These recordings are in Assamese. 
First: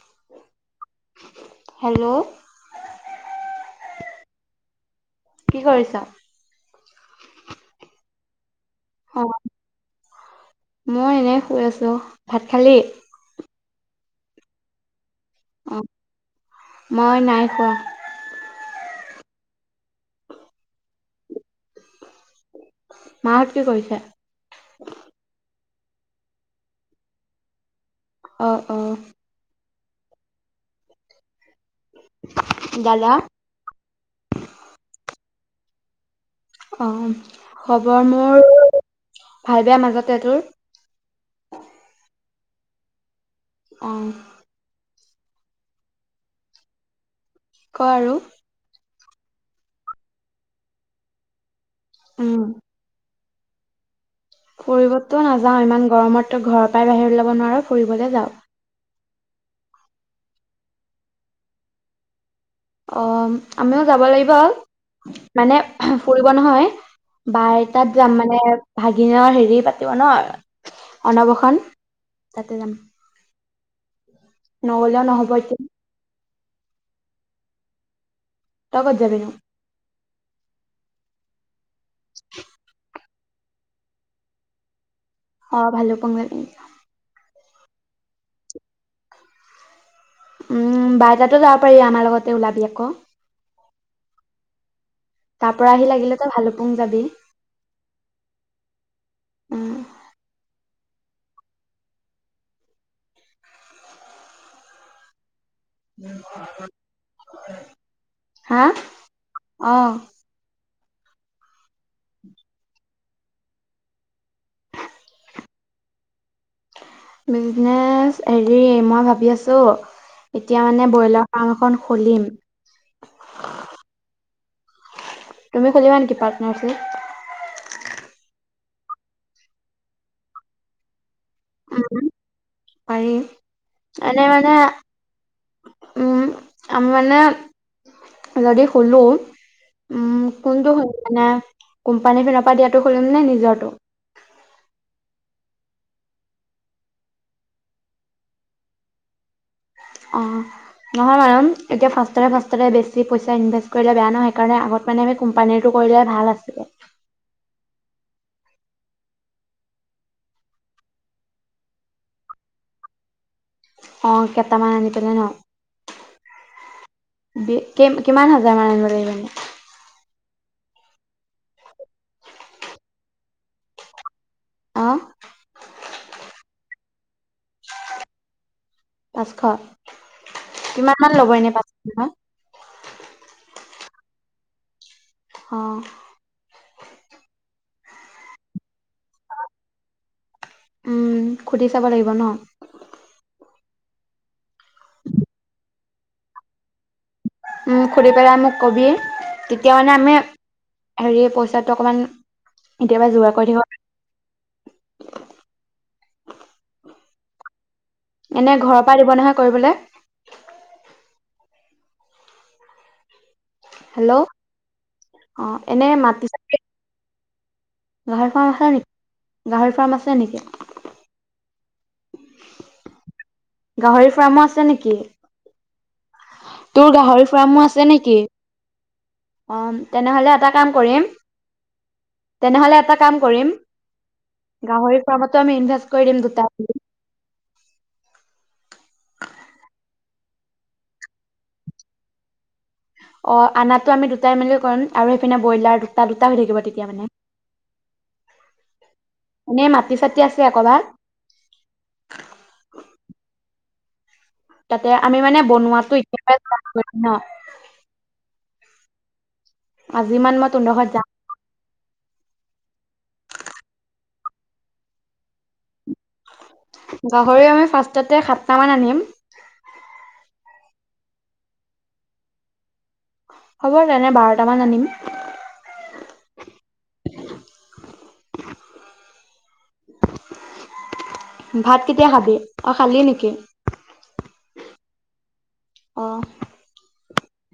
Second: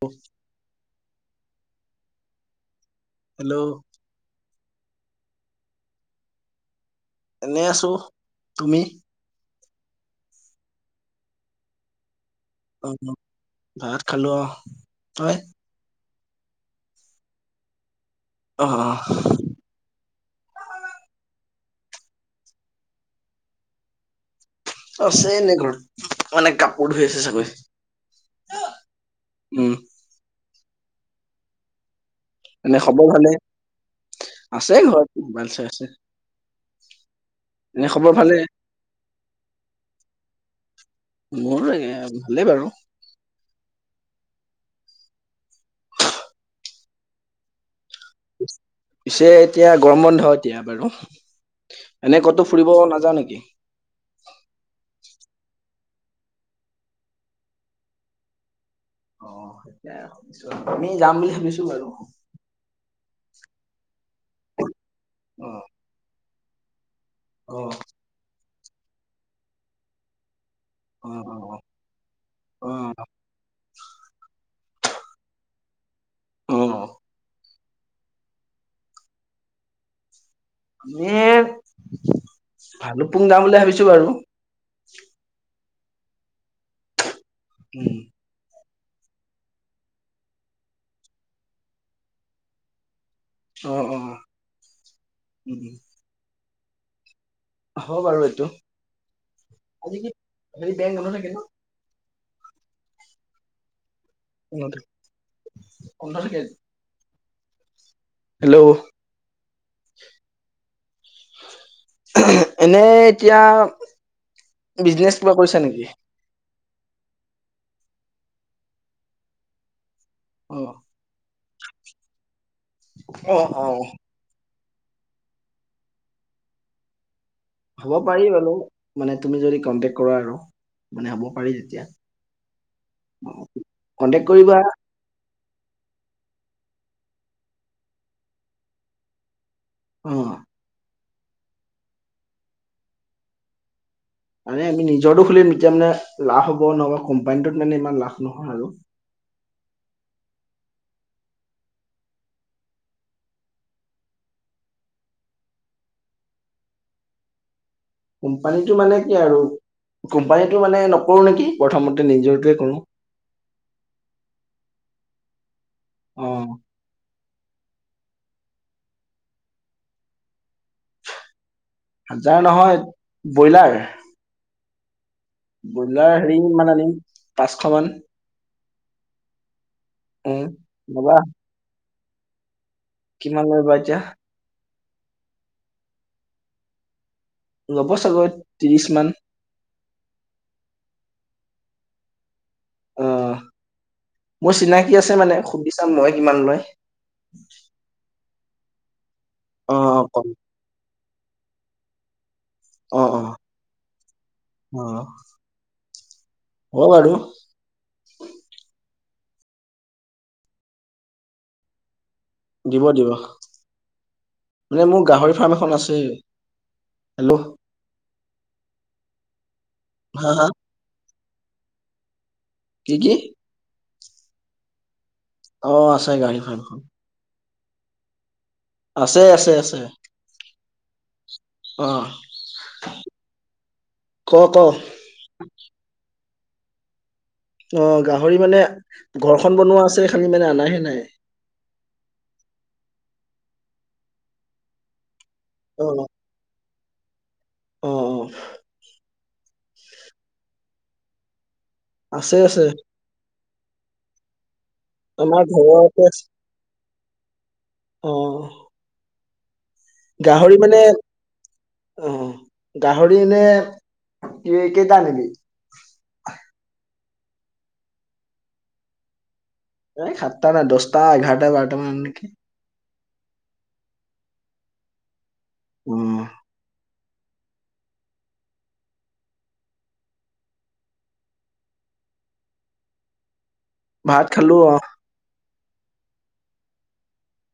অ [inaudible] হেল্ল'- হেল্ল'- কি কৰিছা? এনেই আছো, তুমি? অ মই এনে শুই আছো। ভাত খালি? অ ভাত খালো অ তই- অ, মই নাই কোৱা। আহ মাহঁত কি কৰিছে? আছে এনে ঘৰত, মানে কাপোৰ ধুই আছে চাগৈ অহ-অহ উম এনে খবৰ দাদা? ভালে? আছে ঘৰত মোবাইল চাই আছে। অ, এনে খবৰ ভালে মোৰ ভাল-বেয়া মাজতে, তোৰ? মোৰ এ ভালেই বাৰু। অ ক আৰু পিছে এতিয়া গৰম বন্ধ এতিয়া বাৰু, এনে উম ক'তো ফুৰিব নাযাওঁ নেকি? ফুৰিবতো নাযাওঁ, ইমান গৰমতো ঘৰৰ পৰাই বাহিৰত ওলাব নোৱাৰ, ফুৰিবলে যাওঁ। অ, সেইয়া ভাবিছোঁ আৰু,, আমি যাম বুলি ভাবিছো বাৰু। অ, আমিও যাব লাগিব আও, অ মানে ফুৰিব নহয় বাই অ তাত যাম মানে, ভাগিনৰ হেৰি পাতিব ন অ অন্নপ্ৰশন, তাতে অ অ যাম। নগলে, নহ'ব এতিয়া অ তই ক'ত যাবি নো? আমি এই ভালুকপুং যাম বুলি ভাবিছো বাৰু। অ, ভালোকপুং যাবি। উম উম, বাৰ তাতে যাব পাৰিবি, আমাৰ লগতে ওলাবি আক। অহ-অহ তাৰ পৰা আহি লাগিলে আকৌ ভালুকপুং যাবি। হ'ব বাৰু এইটো, উম আজি কি হেৰি বেংক বন্ধ থাকে ন? অ, টো হা, হেল্ল' অহ এনে এতিয়া বিজনেছ কিবা কৰিছা নেকি? উ [unintelligible] বিজনেছ হেৰি, মই ভাবি আছোঁ অ এতিয়া মানে ব্ৰইলাৰ ফাৰ্ম এখন খুলিম। অ অ তুমি খুলিবা নেকি পাৰ্টনাৰশ্বিপ? হ'ব পাৰি বাৰু, মানে তুমি যদি কন্টেক কৰা আৰু, মানে হ'ব পাৰি তেতিয়া। উম পাৰি, এনে কন্টেক্ট মানে কৰিবা উম, আমি মানে যদি খোলো অ উম, কোনটো মানে কোম্পানীৰ ফালৰ পৰা দিয়াটো কৰিম নে, নিজৰটো? মানে আমি নিজৰতো খুলিম, এতিয়া মানে লাভ হ'ব। নহ'বা কোম্পানীটোত মানে ইমান লাভ নহয় আৰু। অ নহয় মানে, এতিয়া ফাষ্টতে-ফাষ্টতে বেছি পইচা ইনভেষ্ট কৰিলে বেয়া নহয়, সেইকাৰণে আগত মানে আমি কোম্পানীটোৰ কৰিলে ভাল আছিলে। কোম্পানীটো মানে কি আৰু কোম্পানীটো মানে নকৰোঁ নেকি, প্ৰথমতে নিজৰটোৱে কৰোঁ। অ, কেইটামান আনিকিনে ন অ কে কিমান হাজাৰ মান আনিব লাগিব এনে? হাজাৰ নহয়, ব্ৰইলাৰ অহ ব্ৰইলাৰ হেৰি মান আনিম, পাঁচশ মান। পাঁচশ, উম কিমান মান ল'বা ল'ব এনে পাঁচশ কিমান লয় বা এতিয়া? অ'হ ল'ব চাগৈ ত্ৰিশ মান। উম সুধি চাব লাগিব ন? আহ মোৰ চিনাকি আছে মানে, সুধি চাম মই কিমান লয়। উম খুধি পেলাই মোক কবি, তেতিয়া অ মানে অ আমি কম হেৰি পইচাটো অকমান অ এতিয়াবা অ যোগাৰ কৰি থব অ বাৰু এনে ঘৰৰ পৰা দিব নহয় কৰিবলৈ? দিব দিব, হেল্ল' মানে মোৰ গাহৰি অ ফাৰ্ম এখন এনে আছে। মাটি চাটি হেল্ল' গাহৰি ফাৰ্ম আছে নেকি, গাহৰি ফাৰ্ম আছে হা নেকি? হা কি কি? গাহৰি ফাৰ্মো আছে নেকি? অ আছে গাহৰি ফাৰ্মখন তোৰ গাহৰি ফাৰ্মো আছে নেকি? আছে আছে অ' আছে তেনেহলে এটা কাম কৰিম অ তেনেহলে এটা কাম কৰিম, ক ক গাহৰি ফাৰ্মতো আমি ইনভেষ্ট কৰি দিম দুটা। হূ' অ' গাহৰি মানে ঘৰখন বনোৱা আছে, খালি মানে অনাহে নাই। অ আনাটো আমি দুটাই মেলি কৰিম আৰু সেইপিনে ব্ৰইলাৰ, অ দুটা দুটা হৈ থাকিব তেতিয়া মানে। অ অ' এনে মাটি চাটি আছে কবাত? আছে আছে। তাতে আমি মানে আমাৰ বনোৱা টো ঘৰতে এতিয়া আছে পৰা ষ্টাৰ্ত কৰিম ন। অ আজি মান মই তোহতো ঘৰত যাম। অহ গাহৰি এনে কে কেইটা আনিবি? গাহৰি আমি ফাষ্টতে সাতটা মান আনিম। এই সাতটা নাই দহটা, এঘাৰটা, বাৰটা মান আন নেকি? হ'ব তেনে বাৰটামান আনিম। উম' [unintelligible] ভাত কেতিয়া খাবি, অহ খালি নেকি? ভাত খালো অহ' অহ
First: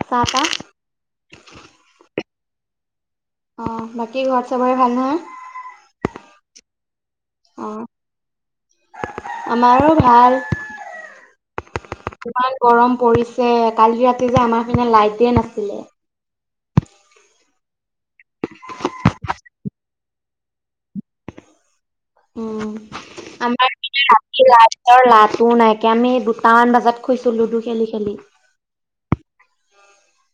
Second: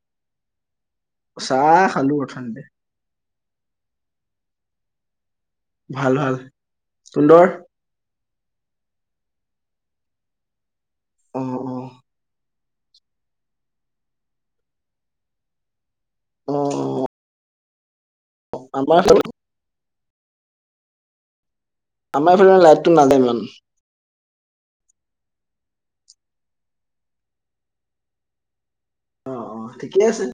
চাহ-টাহ? চাহ খালো অথনিতে। অহ বাকী ঘৰত চাবৰে ভাল নহয়? ভাল ভাল, তোহতৰ অ আমাৰো ভাল। অ অ ইমান গৰম পৰিছে, কালি ৰাতি যে আমাৰ পিনে লাইটে নাছিলে। উম' আমাৰ ফালে আমাৰ এইফালে উম' লাইটটো নাযায় ইমান আমাৰ পিনে ৰাতি ৰাতি লাইতৰ লা টো নাইকা, আমি দুটামান বজাত শুইছো লুডু খেলি-খেলি। অহ অহ' ঠিকেই আছে।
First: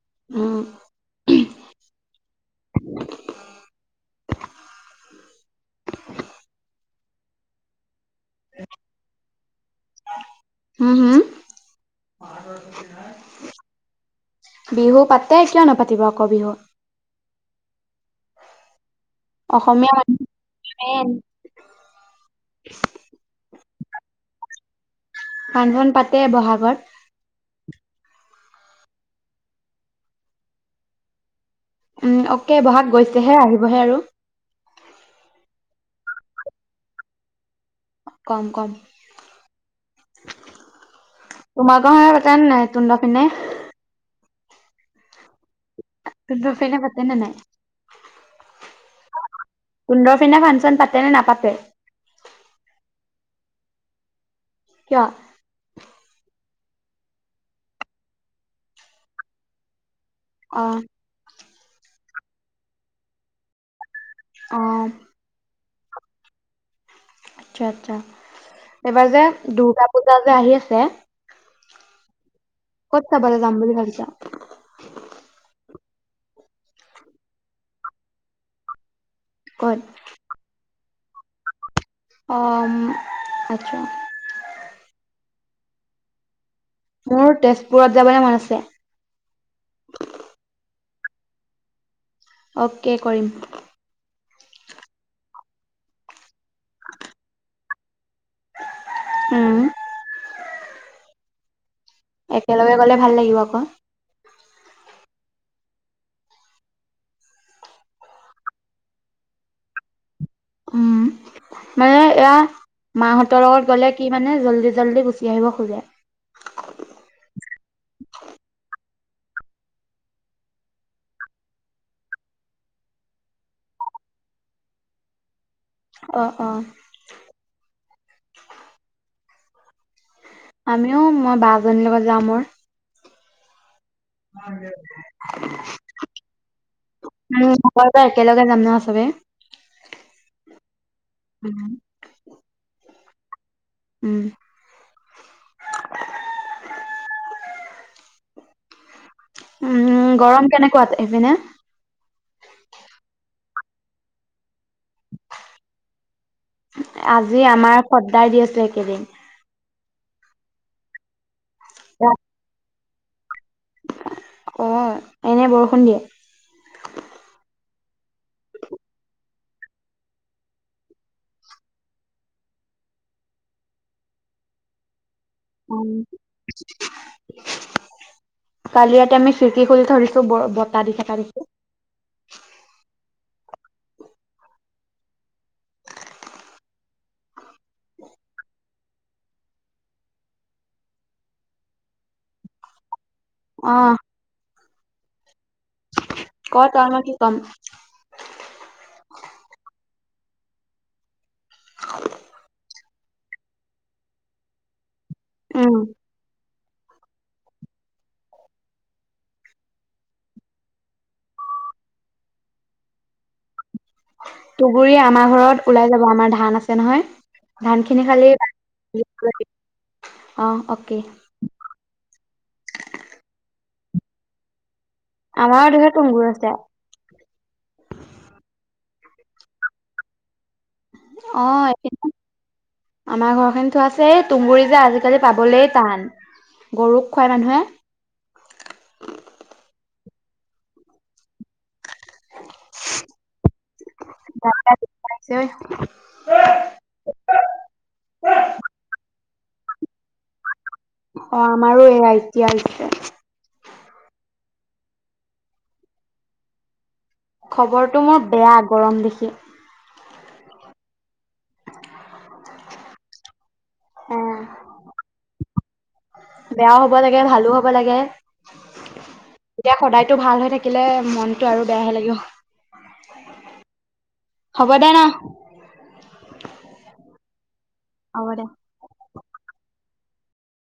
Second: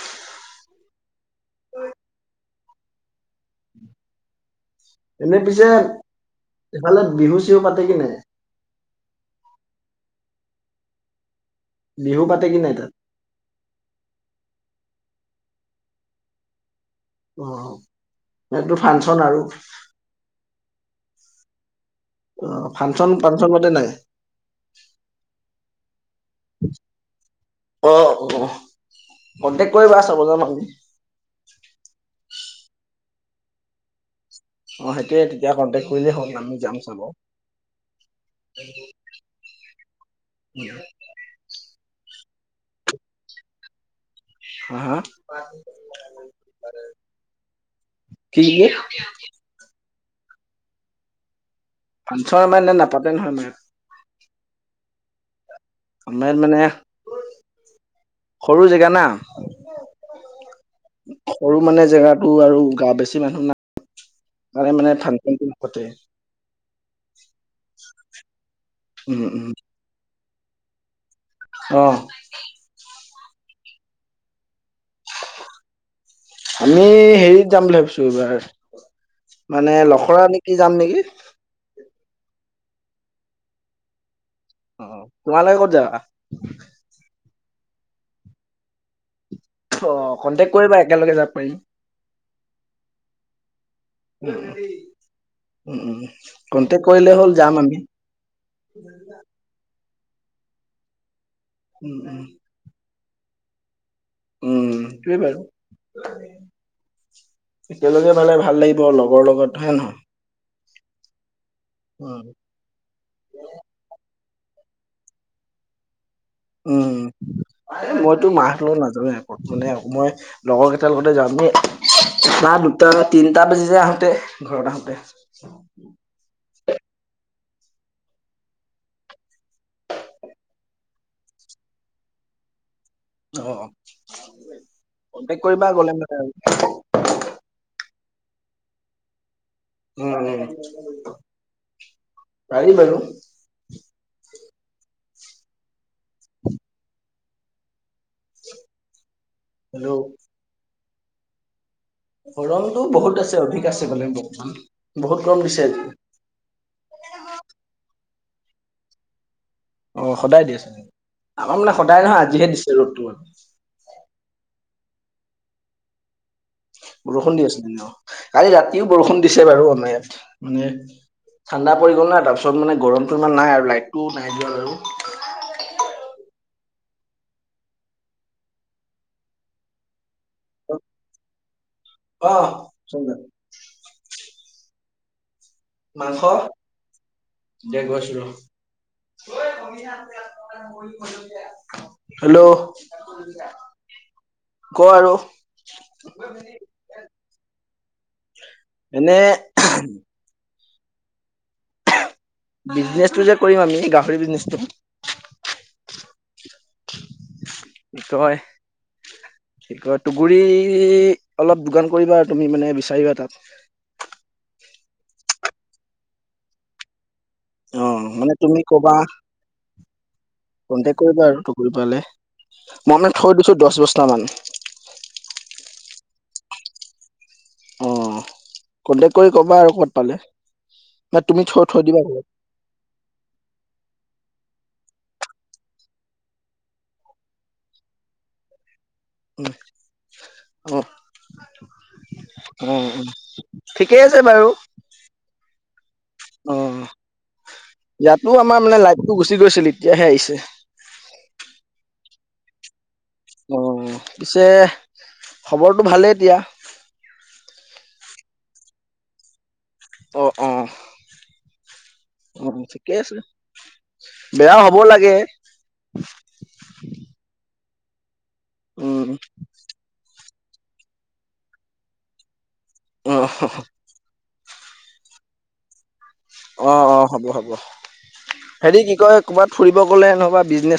উম' এনে পিছে এইফালে বিহু চিহু পাতে কিনে হম হম' বিহু পাতে কি নাই তাত বিহু পাতে কিয় নাপাতিব আকৌ বিহু। অহ ইয়াটো ফাংচন আৰু। তেন অহ ফাংচন- ফাংচন পাতে নাই? ফাংচন পাতে বহাগত অ অ কণ্টেক্ট কৰিবা চাব যাম আমি। উম অকে, ব'হাগ গৈছেহে আহিবহে আৰু। অহ সেইটোয়ে তেতিয়া কণ্টেকট কৰিলেই হ'ল আমি যাম চাব। কম কম তোমাৰ কট কাৰেন্ট নাই তোহতৰ ফালে হা হা। তোত ফালে পাতে নে নাই? বেয়াকে তোতৰ পিনে ফাংচন পাতে নে নাপাতে? ফাংচন মানে নাপাতে নহয় আমাৰ। কিয়? আমাৰ মানে সৰু জেগা না। অ সৰু মানে জেগাটো আৰু গাওঁ বেছি মানুহ অ নাই। আমি মানে থানা মুখতে আচ্ছা আচ্ছা, এইবাৰ উম যে উম দুৰ্গা পূজা যে আহি আছে। অঁহ ক'ত যাবলে যাম বুলি ভাবিছা? আমি হেৰিত যাম বুলি ভাবিছো এইবাৰ। ক'ত মানে লখৰা নেকি যাম নেকি? অ আচ্ছা। অ তোমালোকে ক'ত যাবা? মোৰ তেজপুৰত যাবলৈ মন আছে। অ কণ্টেক্ট কৰিবা একেলগে যাব পাৰিম। অ'কে কৰিম। উ -উ -উ কন্টেক্ট কৰিলে হ'ল যাম আমি। [unintelligible] উম, উম উম একেলগে গ'লে ভাল লাগিব আকৌ। উম তু বাৰু। একেলগে পালে ভাল লাগিব লগৰ লগত হয় নহয়। উম, মানে উম এয়া মাহঁতৰ লগত গ'লে কি মানে জল্দি জল্দি গুচি আহিব খোজে। উম। মইতো মাঁ হতৰ লগত নাজাওই মানে মই লগৰ কেইটাৰ লগতে যামেই। নাই দুটা-তিনটা বাজি যায় আহোতে ঘৰত আহোতে। অঁ অঁ। আমিও মই বা জনীৰ লগত যাম মই। অঁ অঁ। গ'লে মানে আৰু উম উম। তই একেলগে যাম ন চবে। ন -নাই উম, পাৰি বাৰু। উম। উম হেল্ল' উম গৰম কেনেকোৱা এপিনে? গৰমতটো বহুত আছে, অধিক আছে মানে বৰ্তমান। বহুত গৰম দিছে আজি। আজি আমাৰ সদদাই দি আছে একেইদিন। অ সদায় দি আছে নেকি। আমাৰ মানে সদায় নহয় আজিহে দিছে ৰ'দটো। অঁ এনেই বৰষুণ দিয়ে। বৰষুণ দি আছিলে, কালি ৰাতিও বৰষুণ দিছে বাৰু অন ইয়াত মানে- ঠাণ্ডা পৰি গ'ল নাই তাৰপিছত মানে গৰমতটো ইমান নাই আৰু লাইটটো নাই দিয়া আৰু- উ [inaudible] কালি ৰাতি আমি খিৰিকি খুলি থৈ দিছো ব বতাহ দি থাকা দেখি অ সুন্দৰ। মাংস দে গৈছো ৰ। হেল্ল' অ'। ক আৰু? ক তই মই কি ক'ম এনে [unintelligible] বিজনেছটো যে কৰিম আমি গাহৰি বিজনেছটো উম তই কি কয় তুগুৰি অলপ যোগান কৰিবা আৰু তুমি মানে বিচাৰিবা তাত। তুগুৰি আমাৰ ঘৰত ওলাই যাব আমাৰ ধান আছে নহয়। ধান অ খিনি খালি মানে তুমি কবা। অ অকে কণ্টেক্ট কৰিবা আৰু তুগুৰি পালে। মই মানে থৈ দিছো দহ বছটা মান। আমাৰ ধৰত তুংগুৰ আছে। অ কন্টেক কৰি কবা আৰু ক'ত পালে। ন তুমি অ থৈ থৈ দিবা ঘৰত আমাৰ ঘৰ খিনি থোৱা আছে। এই তুমগুৰি যে আজি আজিকালি পাবলে টান গৰুক খুৱাই মানুহে উ অ উ উ ঠিকেই আছে বাৰু। অ ইয়াতো আমাৰ মানে লাইটটো গুচি গৈছিল ই অ আমাৰো এয়া এতিয়া হৈছে। অ পিছে খবৰটো ভালেই এতিয়া? খবৰটো মোৰ বেয়া গৰম দেখি। অ অ কেছ আহ বেয়াও হ'ব লাগে, ভালো হ'ব লাগে উম এতিয়া সদায়তো ভাল হৈ থাকিলে মনতটো আৰু বেয়াহে লাগিব। অহ, হ হ হব দে নহ? অ অ হ'ব হ'ব দে হেৰি কি কয় ক'ৰবাত ফুৰিব গলে নহবা বিজনেচ